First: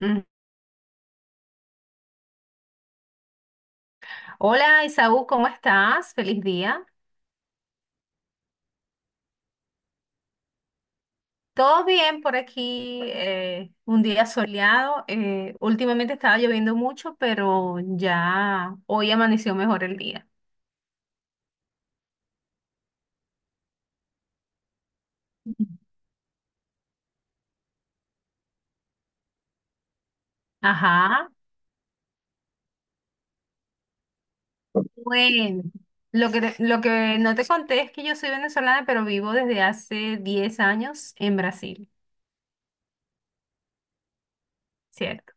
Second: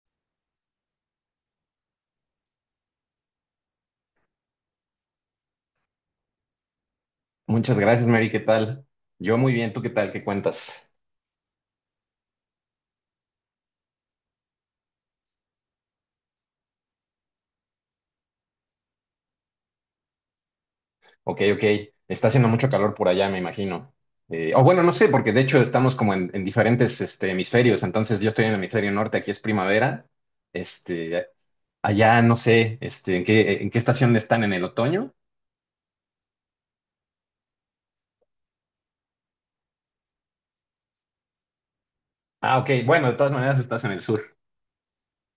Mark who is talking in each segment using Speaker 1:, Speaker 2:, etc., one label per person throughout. Speaker 1: Mm. Hola Isaú, ¿cómo estás? Feliz día.
Speaker 2: Muchas gracias, Mary. ¿Qué tal? Yo muy bien. ¿Tú qué tal? ¿Qué cuentas?
Speaker 1: Todo bien por aquí, un día soleado. Últimamente estaba lloviendo mucho, pero ya hoy amaneció mejor el día.
Speaker 2: Ok, ok. Está haciendo mucho calor por allá, me imagino. O bueno, no sé, porque de hecho estamos como en diferentes este, hemisferios. Entonces yo estoy en el hemisferio norte, aquí es primavera. Este,
Speaker 1: Ajá.
Speaker 2: allá no sé, este, ¿en qué estación están? ¿En el otoño?
Speaker 1: Bueno, lo que no te conté es que yo soy venezolana, pero vivo desde hace 10 años en Brasil,
Speaker 2: Ah, ok. Bueno, de todas maneras estás en el sur.
Speaker 1: ¿cierto?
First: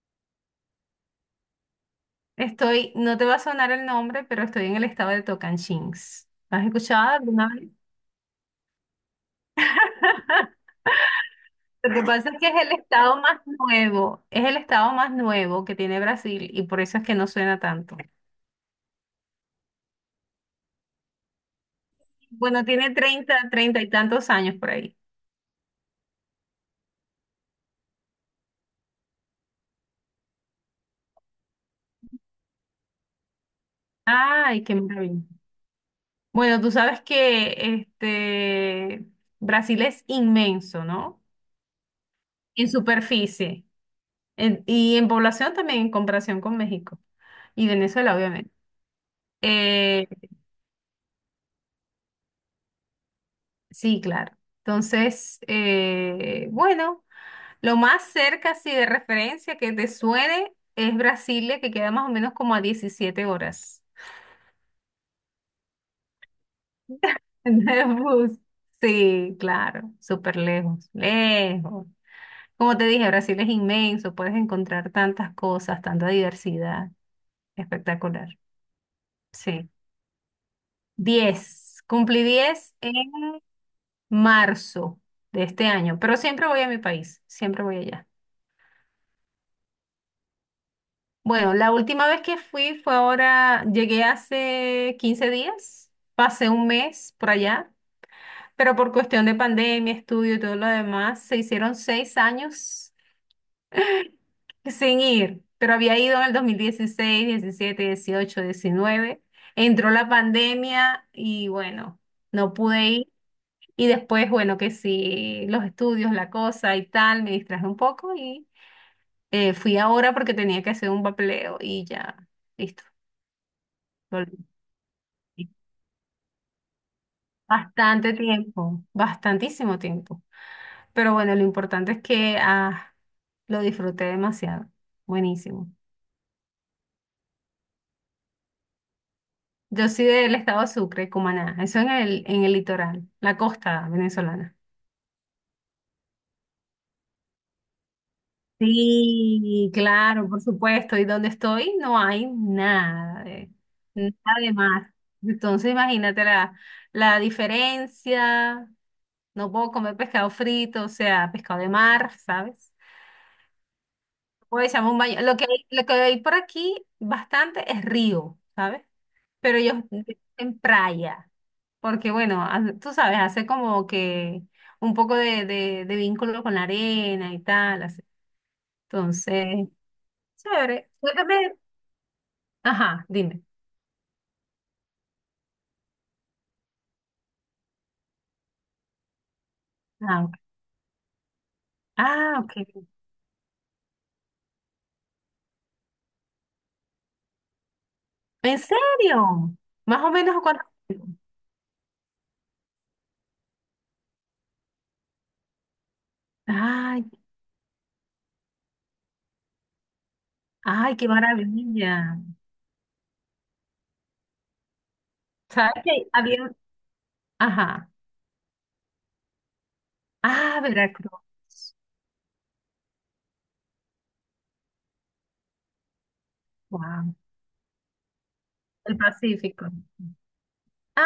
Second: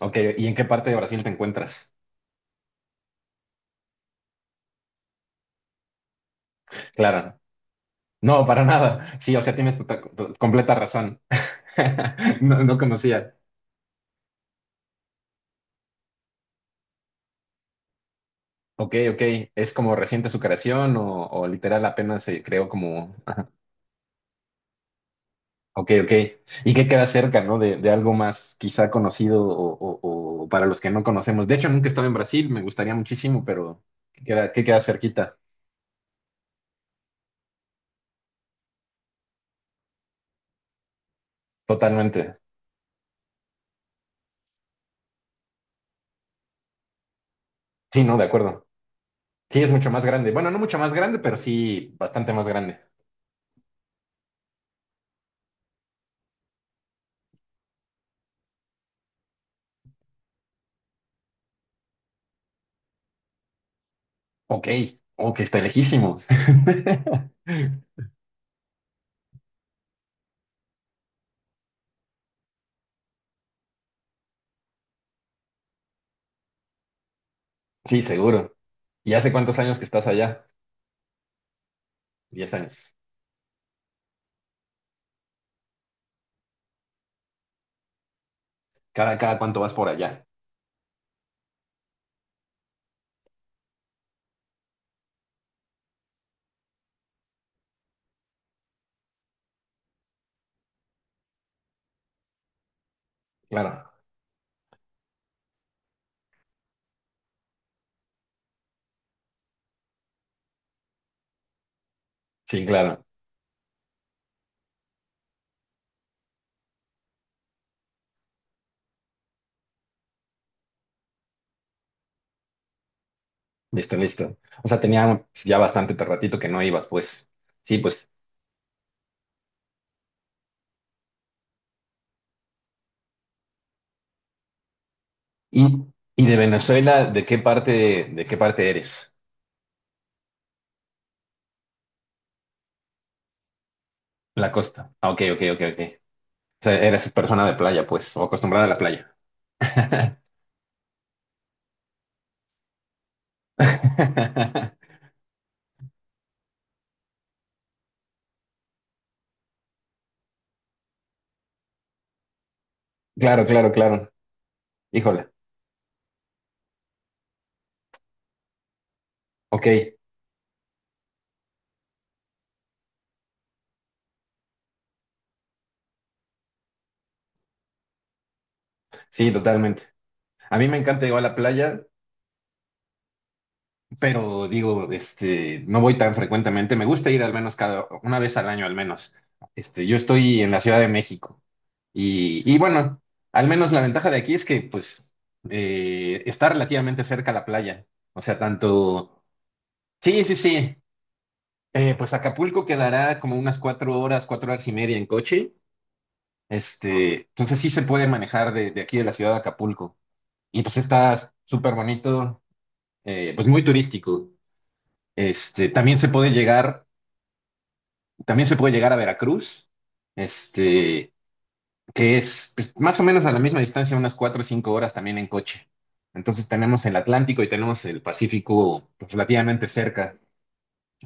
Speaker 2: Ok, ¿y en qué parte de Brasil te encuentras?
Speaker 1: Estoy, no te va a sonar el nombre, pero estoy en el estado de Tocantins. ¿Has escuchado
Speaker 2: Claro.
Speaker 1: alguna?
Speaker 2: No, para nada. Sí, o sea, tienes completa razón.
Speaker 1: Lo que pasa es que es
Speaker 2: No,
Speaker 1: el
Speaker 2: no
Speaker 1: estado
Speaker 2: conocía.
Speaker 1: más nuevo, es el estado más nuevo que tiene Brasil y por eso es que no suena tanto.
Speaker 2: Ok, ok. ¿Es como reciente su creación o literal apenas se
Speaker 1: Bueno,
Speaker 2: creó
Speaker 1: tiene
Speaker 2: como... Ajá.
Speaker 1: treinta y tantos años por ahí.
Speaker 2: Ok, ok. ¿Y qué queda cerca, ¿no? De algo más quizá conocido o para los que no conocemos. De hecho, nunca he estado en Brasil, me gustaría muchísimo, pero ¿qué
Speaker 1: Ay, qué
Speaker 2: queda
Speaker 1: maravilla.
Speaker 2: cerquita?
Speaker 1: Bueno, tú sabes que este Brasil es inmenso, ¿no?
Speaker 2: Totalmente.
Speaker 1: En superficie y en población también en comparación con México y
Speaker 2: Sí,
Speaker 1: Venezuela,
Speaker 2: ¿no? De
Speaker 1: obviamente.
Speaker 2: acuerdo. Sí, es mucho más
Speaker 1: Eh,
Speaker 2: grande. Bueno, no mucho más grande, pero sí bastante más grande.
Speaker 1: sí, claro. Entonces, bueno. Lo más cerca, sí, de referencia que te suene es Brasilia, que queda más o menos como a 17 horas
Speaker 2: Ok, ok, está lejísimos.
Speaker 1: de bus. Sí, claro, súper lejos, lejos. Como te dije, Brasil es inmenso, puedes encontrar tantas cosas, tanta diversidad.
Speaker 2: Sí,
Speaker 1: Espectacular.
Speaker 2: seguro. ¿Y hace cuántos
Speaker 1: Sí.
Speaker 2: años que estás allá?
Speaker 1: Cumplí
Speaker 2: Diez
Speaker 1: 10
Speaker 2: años.
Speaker 1: en marzo de este año, pero siempre voy a mi país, siempre voy allá.
Speaker 2: ¿Cada cuánto vas por allá?
Speaker 1: Bueno, la última vez que fui fue ahora, llegué hace 15 días, pasé un mes por allá, pero por cuestión de pandemia, estudio y todo lo demás, se hicieron 6 años
Speaker 2: Claro.
Speaker 1: sin ir, pero había ido en el 2016, 17, 18, 19. Entró la pandemia y bueno, no
Speaker 2: Sí,
Speaker 1: pude
Speaker 2: claro.
Speaker 1: ir y después, bueno, que sí, los estudios, la cosa y tal, me distraje un poco y fui ahora porque tenía que hacer un papeleo y ya, listo.
Speaker 2: Listo, listo.
Speaker 1: Volví.
Speaker 2: O sea, tenía pues, ya bastante ratito que no ibas, pues. Sí, pues.
Speaker 1: Bastante tiempo, bastantísimo tiempo. Pero bueno, lo importante es que lo disfruté demasiado.
Speaker 2: ¿Y,
Speaker 1: Buenísimo.
Speaker 2: de Venezuela, de qué parte eres?
Speaker 1: Yo soy del estado de Sucre, Cumaná. Eso en el litoral, la costa
Speaker 2: La
Speaker 1: venezolana.
Speaker 2: costa. Ah, ok, ok, ok, ok. O sea, eres persona de playa, pues, o acostumbrada a la playa.
Speaker 1: Sí, claro, por supuesto. Y donde estoy no hay nada de mar. Entonces imagínate la diferencia. No puedo comer pescado frito, o sea, pescado de mar, ¿sabes?
Speaker 2: Claro, claro, claro.
Speaker 1: Puede llamar un baño.
Speaker 2: Híjole.
Speaker 1: Lo que hay por aquí bastante es río, ¿sabes? Pero
Speaker 2: Ok,
Speaker 1: ellos en playa, porque bueno, tú sabes, hace como que un poco de vínculo con la arena y tal, así.
Speaker 2: sí,
Speaker 1: Entonces,
Speaker 2: totalmente. A mí me
Speaker 1: chévere.
Speaker 2: encanta ir a la
Speaker 1: Cuéntame.
Speaker 2: playa,
Speaker 1: Ajá, dime.
Speaker 2: pero digo, este, no voy tan frecuentemente. Me gusta ir al menos cada, una vez al año al menos. Este, yo
Speaker 1: Ah, ok.
Speaker 2: estoy en la Ciudad de México.
Speaker 1: Ah,
Speaker 2: Y
Speaker 1: ok.
Speaker 2: bueno, al menos la ventaja de aquí es que pues está relativamente cerca la playa. O sea,
Speaker 1: ¿En
Speaker 2: tanto...
Speaker 1: serio? Más o
Speaker 2: Sí, sí,
Speaker 1: menos cuánto.
Speaker 2: sí. Pues Acapulco quedará como unas cuatro horas y media en coche.
Speaker 1: Ay,
Speaker 2: Este, entonces sí se puede manejar de aquí de la ciudad de Acapulco. Y pues
Speaker 1: ay, qué
Speaker 2: está súper
Speaker 1: maravilla.
Speaker 2: bonito, pues muy turístico. Este,
Speaker 1: ¿Sabes qué? Había. Ajá.
Speaker 2: también se puede llegar a Veracruz.
Speaker 1: Ah,
Speaker 2: Este,
Speaker 1: Veracruz.
Speaker 2: que es pues, más o menos a la misma distancia, unas cuatro o cinco horas también en coche. Entonces tenemos el
Speaker 1: Wow.
Speaker 2: Atlántico y tenemos el Pacífico
Speaker 1: El
Speaker 2: pues,
Speaker 1: Pacífico.
Speaker 2: relativamente cerca.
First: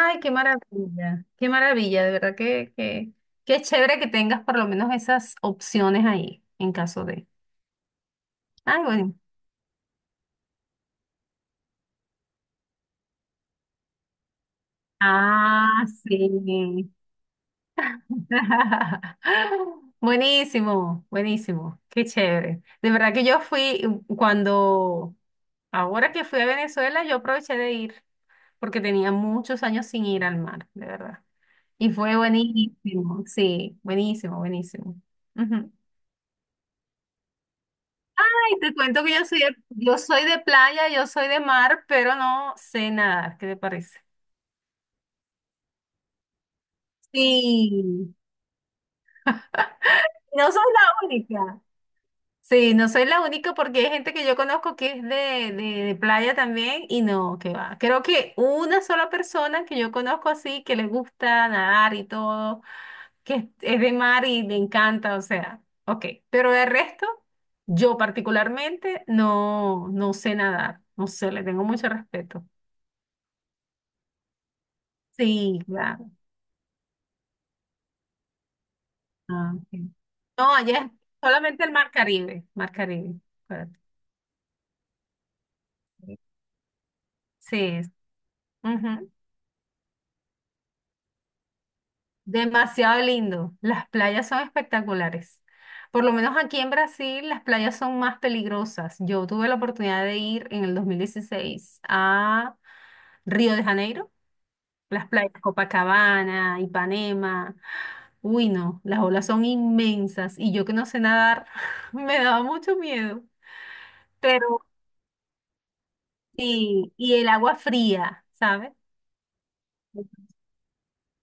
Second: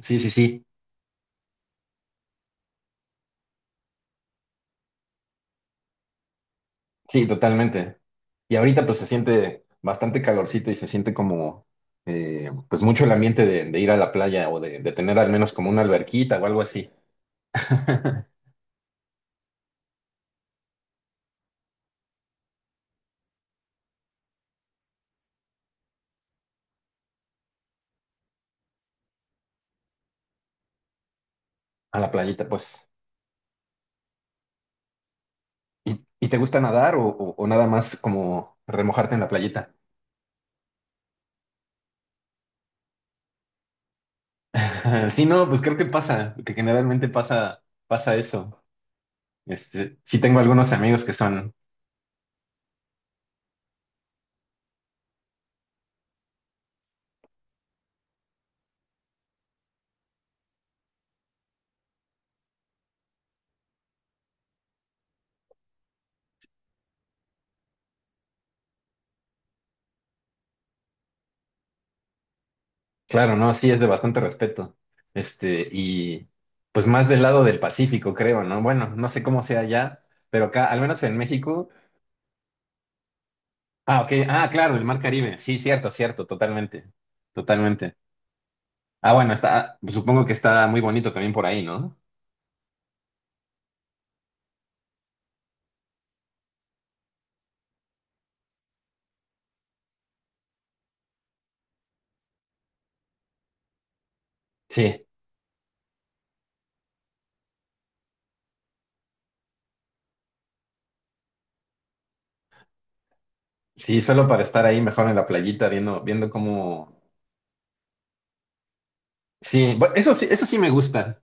Speaker 2: Sí, sí, sí,
Speaker 1: qué maravilla, de verdad que qué chévere que tengas por lo menos esas opciones ahí, en caso
Speaker 2: sí,
Speaker 1: de.
Speaker 2: totalmente. Y
Speaker 1: Ay,
Speaker 2: ahorita pues se
Speaker 1: bueno.
Speaker 2: siente bastante calorcito y se siente como pues mucho el ambiente de ir a la playa de tener al menos como una
Speaker 1: Ah,
Speaker 2: alberquita o algo
Speaker 1: sí.
Speaker 2: así.
Speaker 1: Buenísimo, buenísimo, qué chévere. De verdad que yo fui cuando, ahora que fui a Venezuela, yo aproveché de ir, porque tenía muchos años sin ir al mar, de verdad. Y
Speaker 2: A la
Speaker 1: fue
Speaker 2: playita, pues.
Speaker 1: buenísimo, sí, buenísimo, buenísimo. Ujú.
Speaker 2: Y te gusta nadar o nada más como
Speaker 1: Y te cuento que
Speaker 2: remojarte en la playita?
Speaker 1: yo soy de playa, yo soy de mar, pero no sé nadar. ¿Qué te parece?
Speaker 2: Sí, no, pues creo que pasa, que generalmente pasa,
Speaker 1: Sí,
Speaker 2: pasa eso. Este, sí tengo
Speaker 1: no soy
Speaker 2: algunos amigos
Speaker 1: la
Speaker 2: que son,
Speaker 1: única. Sí, no soy la única porque hay gente que yo conozco que es de playa también y no, que va. Creo que una sola persona que yo conozco así, que le gusta nadar y todo, que es de mar y le encanta, o sea, ok. Pero el resto, yo particularmente no, no sé nadar, no sé, le tengo mucho respeto.
Speaker 2: claro, ¿no? Sí, es de bastante respeto.
Speaker 1: Sí,
Speaker 2: Este,
Speaker 1: claro.
Speaker 2: y pues más del lado del Pacífico, creo, ¿no? Bueno, no sé cómo
Speaker 1: Ah,
Speaker 2: sea
Speaker 1: ok.
Speaker 2: allá, pero
Speaker 1: No,
Speaker 2: acá,
Speaker 1: allá
Speaker 2: al
Speaker 1: es
Speaker 2: menos en
Speaker 1: solamente
Speaker 2: México.
Speaker 1: el Mar Caribe, Mar Caribe. Espérate.
Speaker 2: Ah, ok. Ah, claro, el Mar Caribe. Sí, cierto, cierto, totalmente.
Speaker 1: Sí, es.
Speaker 2: Totalmente.
Speaker 1: Ujú.
Speaker 2: Ah, bueno, está, supongo que está muy bonito también por ahí, ¿no?
Speaker 1: Demasiado lindo. Las playas son espectaculares. Por lo menos aquí en Brasil, las playas son más peligrosas. Yo tuve la oportunidad de ir en el 2016 a Río de Janeiro,
Speaker 2: Sí,
Speaker 1: las playas Copacabana, Ipanema. Uy, no, las olas son inmensas y yo que no sé nadar, me daba mucho miedo.
Speaker 2: sí, solo para
Speaker 1: Pero
Speaker 2: estar ahí mejor en la playita viendo, viendo
Speaker 1: sí,
Speaker 2: cómo.
Speaker 1: y el agua fría, ¿sabes?
Speaker 2: Sí, eso sí, eso sí me gusta.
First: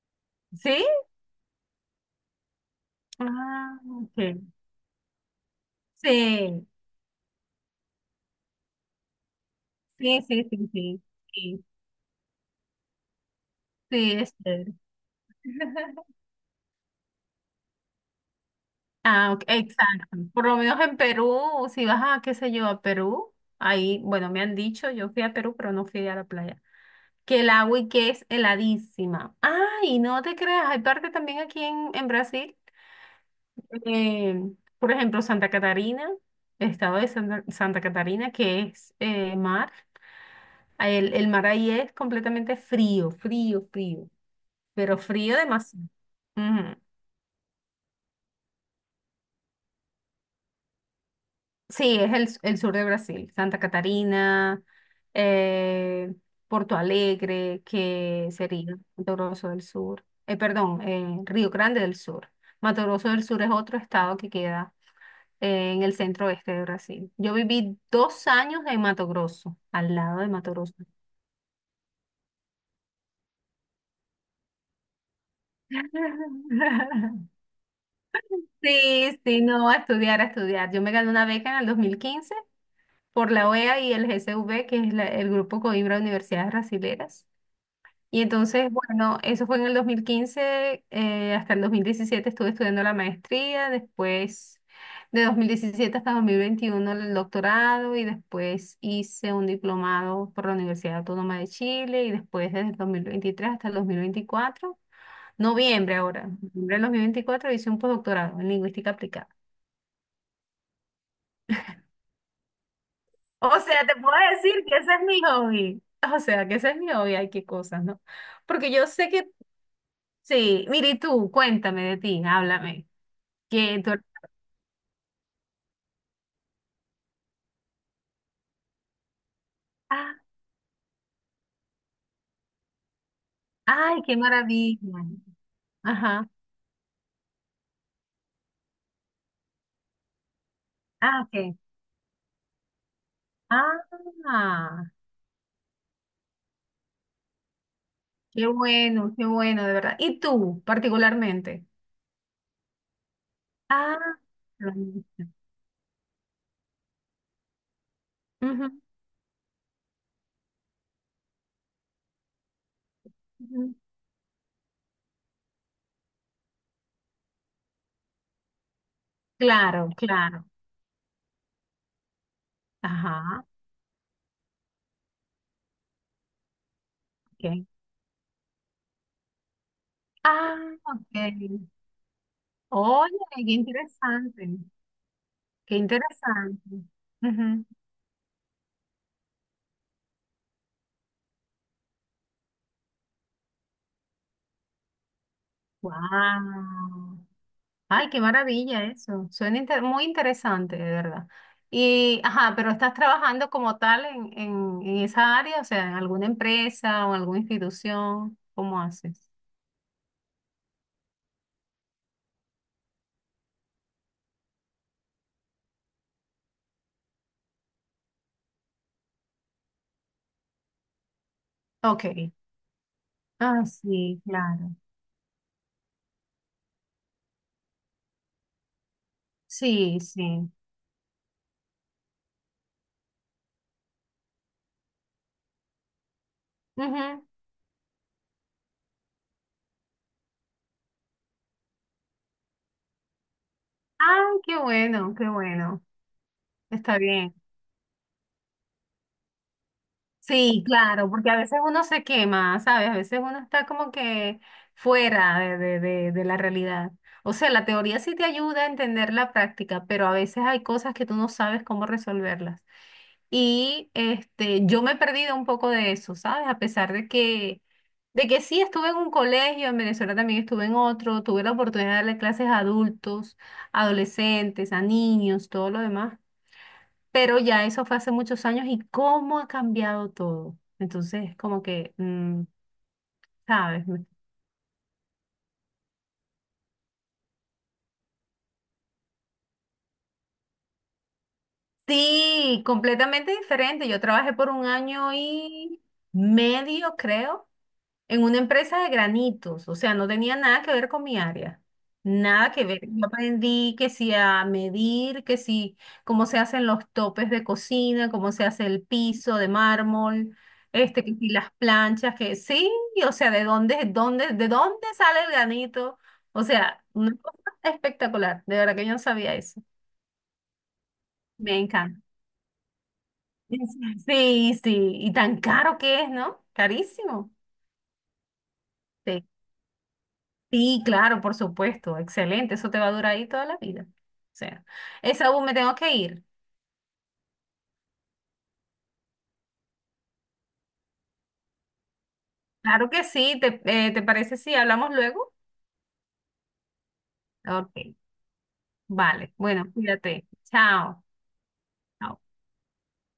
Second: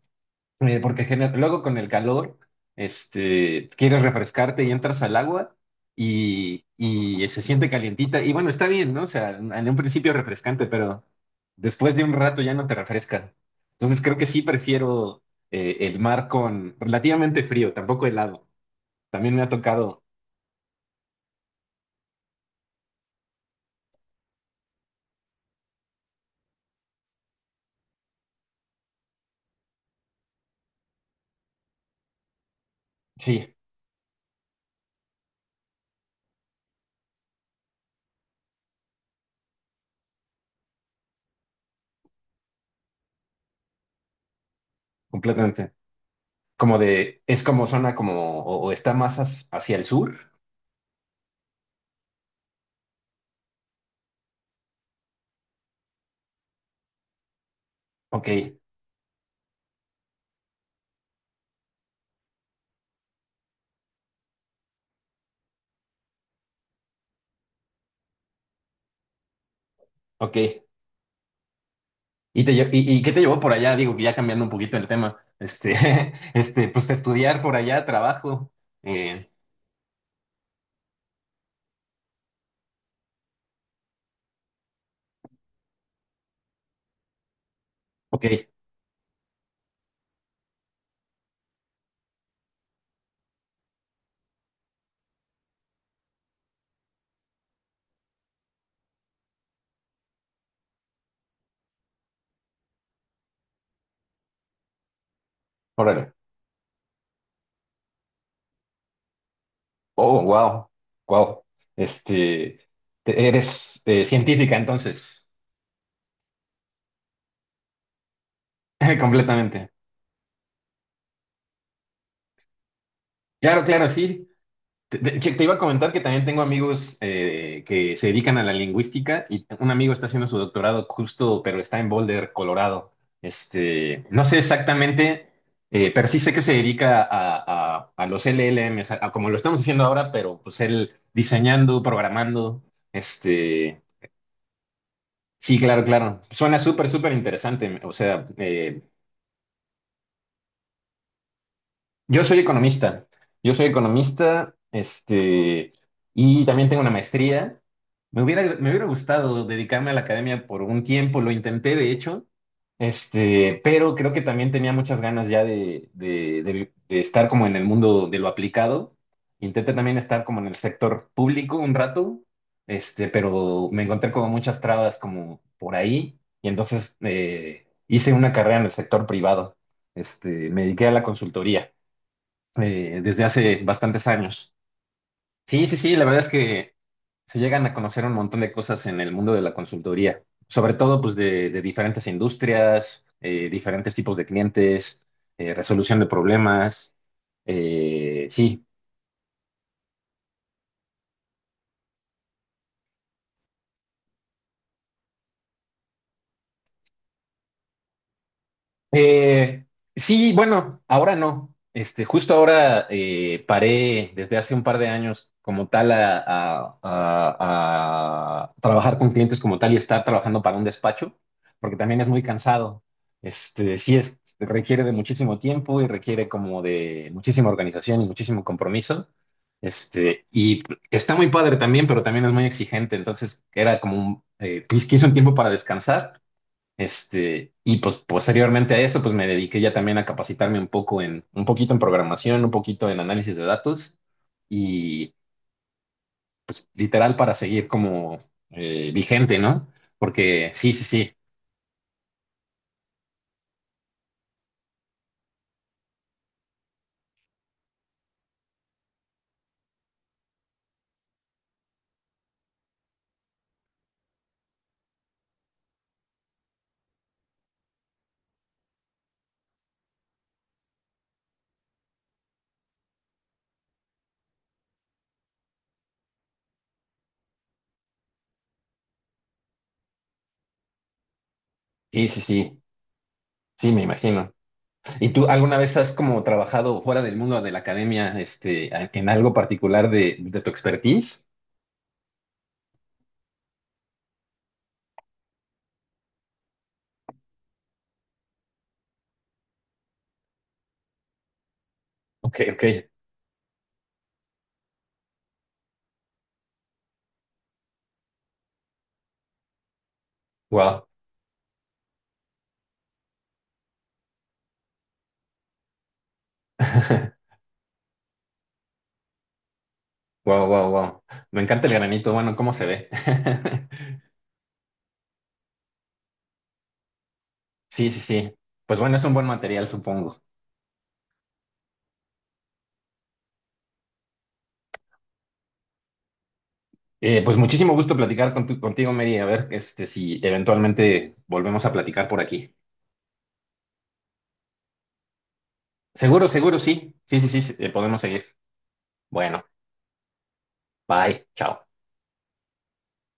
Speaker 1: ¿Sí?
Speaker 2: Porque luego con el calor, este,
Speaker 1: Ah,
Speaker 2: quieres
Speaker 1: ok.
Speaker 2: refrescarte y entras al agua
Speaker 1: Sí,
Speaker 2: y se siente calientita. Y bueno, está bien, ¿no? O sea, en un principio
Speaker 1: sí, sí,
Speaker 2: refrescante,
Speaker 1: sí, sí,
Speaker 2: pero
Speaker 1: sí,
Speaker 2: después de un rato ya no te refresca. Entonces
Speaker 1: sí,
Speaker 2: creo que
Speaker 1: es
Speaker 2: sí
Speaker 1: chévere.
Speaker 2: prefiero el mar con relativamente frío, tampoco helado.
Speaker 1: Ah,
Speaker 2: También me
Speaker 1: ok,
Speaker 2: ha tocado,
Speaker 1: exacto. Por lo menos en Perú, si vas a, qué sé yo, a Perú, ahí, bueno, me han dicho, yo fui a Perú, pero no fui a la playa, que el agua y que es heladísima. Ay, no te creas, hay parte también aquí en Brasil,
Speaker 2: sí,
Speaker 1: eh, por ejemplo, Santa Catarina, el estado de Santa Catarina, que es mar. El el, mar ahí es completamente frío, frío, frío, pero frío
Speaker 2: completamente.
Speaker 1: demasiado. Ujú.
Speaker 2: Como de, es como zona como, o está más hacia el sur.
Speaker 1: Sí, es el sur de Brasil, Santa Catarina, eh, Porto Alegre,
Speaker 2: Ok,
Speaker 1: que sería Mato Grosso del Sur, perdón, Río Grande del Sur. Mato Grosso del Sur es otro estado que queda en el centro oeste de Brasil. Yo viví 2 años en Mato Grosso, al lado de
Speaker 2: ok.
Speaker 1: Mato Grosso.
Speaker 2: ¿Y, y qué te llevó por allá? Digo que ya cambiando un poquito el tema. Este, este, pues de estudiar por allá, trabajo.
Speaker 1: Sí,
Speaker 2: Eh,
Speaker 1: sí, no, a estudiar, a estudiar. Yo me gané una beca en el 2015 por la OEA y el GCV, que es el Grupo Coimbra de Universidades Brasileras. Y
Speaker 2: ok,
Speaker 1: entonces, bueno, eso fue en el 2015, hasta el 2017 estuve estudiando la maestría, después de 2017 hasta 2021 el doctorado y después hice un diplomado por la Universidad Autónoma de Chile y después desde el 2023 hasta el 2024, noviembre
Speaker 2: órale.
Speaker 1: ahora, noviembre del 2024 hice un postdoctorado en lingüística aplicada.
Speaker 2: Oh, wow, wow. Este,
Speaker 1: O
Speaker 2: eres
Speaker 1: sea, te puedo
Speaker 2: científica
Speaker 1: decir que ese es mi
Speaker 2: entonces,
Speaker 1: hobby. O sea, que ese es mi hobby. Ay, qué cosas, ¿no? Porque yo sé que
Speaker 2: completamente.
Speaker 1: sí. Mire, y tú, cuéntame de ti, háblame.
Speaker 2: Claro,
Speaker 1: Que
Speaker 2: claro,
Speaker 1: tú...
Speaker 2: sí. Te iba a comentar que también tengo amigos que se dedican a la lingüística y un amigo está
Speaker 1: ah,
Speaker 2: haciendo su doctorado justo, pero está en Boulder, Colorado.
Speaker 1: ay,
Speaker 2: Este,
Speaker 1: qué
Speaker 2: no sé
Speaker 1: maravilla.
Speaker 2: exactamente, pero sí
Speaker 1: Ajá.
Speaker 2: sé que se dedica a los LLMs, a como lo estamos haciendo ahora, pero pues él
Speaker 1: Ah, ok.
Speaker 2: diseñando, programando. Este,
Speaker 1: Ah,
Speaker 2: sí, claro, claro. Suena súper, súper interesante. O sea,
Speaker 1: qué bueno, de verdad. ¿Y tú, particularmente?
Speaker 2: yo soy economista, yo soy
Speaker 1: Ah,
Speaker 2: economista,
Speaker 1: lo mismo.
Speaker 2: este, y también tengo una maestría. Me
Speaker 1: Ujú,
Speaker 2: hubiera gustado dedicarme a la academia por un tiempo, lo intenté de hecho, este,
Speaker 1: ujú.
Speaker 2: pero creo que también tenía muchas ganas ya de estar como en el mundo de lo aplicado. Intenté
Speaker 1: Claro,
Speaker 2: también estar
Speaker 1: claro.
Speaker 2: como en el sector público un rato, este,
Speaker 1: Ajá,
Speaker 2: pero me encontré como muchas trabas como por ahí, y entonces
Speaker 1: ok.
Speaker 2: hice una carrera en el sector privado, este, me
Speaker 1: Ah,
Speaker 2: dediqué a la
Speaker 1: ok.
Speaker 2: consultoría
Speaker 1: Oye,
Speaker 2: desde
Speaker 1: qué
Speaker 2: hace bastantes
Speaker 1: interesante.
Speaker 2: años. Sí, sí,
Speaker 1: Qué
Speaker 2: sí, la verdad es
Speaker 1: interesante.
Speaker 2: que se llegan a conocer un montón de cosas en el mundo de la consultoría, sobre todo pues de diferentes industrias, diferentes tipos de clientes, resolución de problemas.
Speaker 1: Wow. Ay, qué
Speaker 2: Eh, sí,
Speaker 1: maravilla eso. Suena inter- muy interesante, de verdad. Y, ajá, pero estás trabajando como tal en esa área, o sea, en alguna empresa o en alguna institución. ¿Cómo haces?
Speaker 2: Eh, sí, bueno, ahora no. Este, justo ahora paré desde hace un par de años como tal a trabajar con clientes como tal y estar trabajando para un despacho, porque también es muy
Speaker 1: Ok.
Speaker 2: cansado.
Speaker 1: Ah,
Speaker 2: Este, sí es,
Speaker 1: sí, claro.
Speaker 2: requiere de muchísimo tiempo y requiere como de muchísima organización y muchísimo compromiso.
Speaker 1: Sí,
Speaker 2: Este,
Speaker 1: sí.
Speaker 2: y está muy padre también, pero también es muy exigente. Entonces era como un, quise un tiempo para descansar.
Speaker 1: Ujú.
Speaker 2: Este, y pues posteriormente a eso, pues me dediqué ya también a capacitarme un poco un poquito en programación, un poquito en análisis de datos
Speaker 1: Ay, qué
Speaker 2: y
Speaker 1: bueno, qué bueno.
Speaker 2: pues
Speaker 1: Está
Speaker 2: literal para
Speaker 1: bien.
Speaker 2: seguir como vigente, ¿no? Porque
Speaker 1: Sí,
Speaker 2: sí, sí,
Speaker 1: claro,
Speaker 2: sí,
Speaker 1: porque a veces uno se quema, ¿sabes? A veces uno está como que fuera de, la realidad. O sea, la teoría sí te ayuda a entender la práctica, pero a veces hay cosas que tú no sabes cómo resolverlas. Y yo me he perdido un poco de eso, ¿sabes? A pesar de que sí estuve en un colegio, en Venezuela también estuve en otro, tuve la oportunidad de darle clases a adultos, adolescentes, a niños, todo lo demás, pero ya eso fue hace muchos años y cómo ha cambiado todo. Entonces, como que,
Speaker 2: sí, sí, sí, sí, me
Speaker 1: ¿sabes? Me-
Speaker 2: imagino. ¿Y tú alguna vez has como trabajado fuera del mundo de la academia, este, en algo particular de tu expertise?
Speaker 1: Sí, completamente diferente. Yo trabajé por un año y medio, creo, en una empresa de granitos, o sea, no tenía nada que ver con mi área,
Speaker 2: Ok,
Speaker 1: nada que
Speaker 2: ok,
Speaker 1: ver. Yo aprendí que si a medir, que si cómo se hacen los topes de cocina, cómo se hace el piso de mármol,
Speaker 2: wow.
Speaker 1: que si las planchas, que sí, o sea, de dónde sale el granito, o sea, una cosa espectacular, de verdad que yo no sabía eso,
Speaker 2: Wow, wow, wow. Me
Speaker 1: me
Speaker 2: encanta el
Speaker 1: encanta.
Speaker 2: granito, bueno, ¿cómo se ve?
Speaker 1: Sí, sí, y tan caro que es, ¿no? Carísimo.
Speaker 2: Sí, sí, sí. Pues bueno, es un
Speaker 1: Sí.
Speaker 2: buen material, supongo.
Speaker 1: Sí, claro, por supuesto, excelente, eso te va a durar ahí toda la vida. O sea, Esaú, me tengo que ir.
Speaker 2: Pues muchísimo gusto platicar con contigo, Mary. A ver, este, si eventualmente volvemos a platicar por aquí.
Speaker 1: Claro que sí, ¿te, te parece si hablamos luego?
Speaker 2: Seguro, seguro, sí. Sí, sí, sí, sí,
Speaker 1: Ok,
Speaker 2: podemos seguir.
Speaker 1: vale,
Speaker 2: Bueno,
Speaker 1: bueno, cuídate. Chao.
Speaker 2: bye, chao.
Speaker 1: Chao.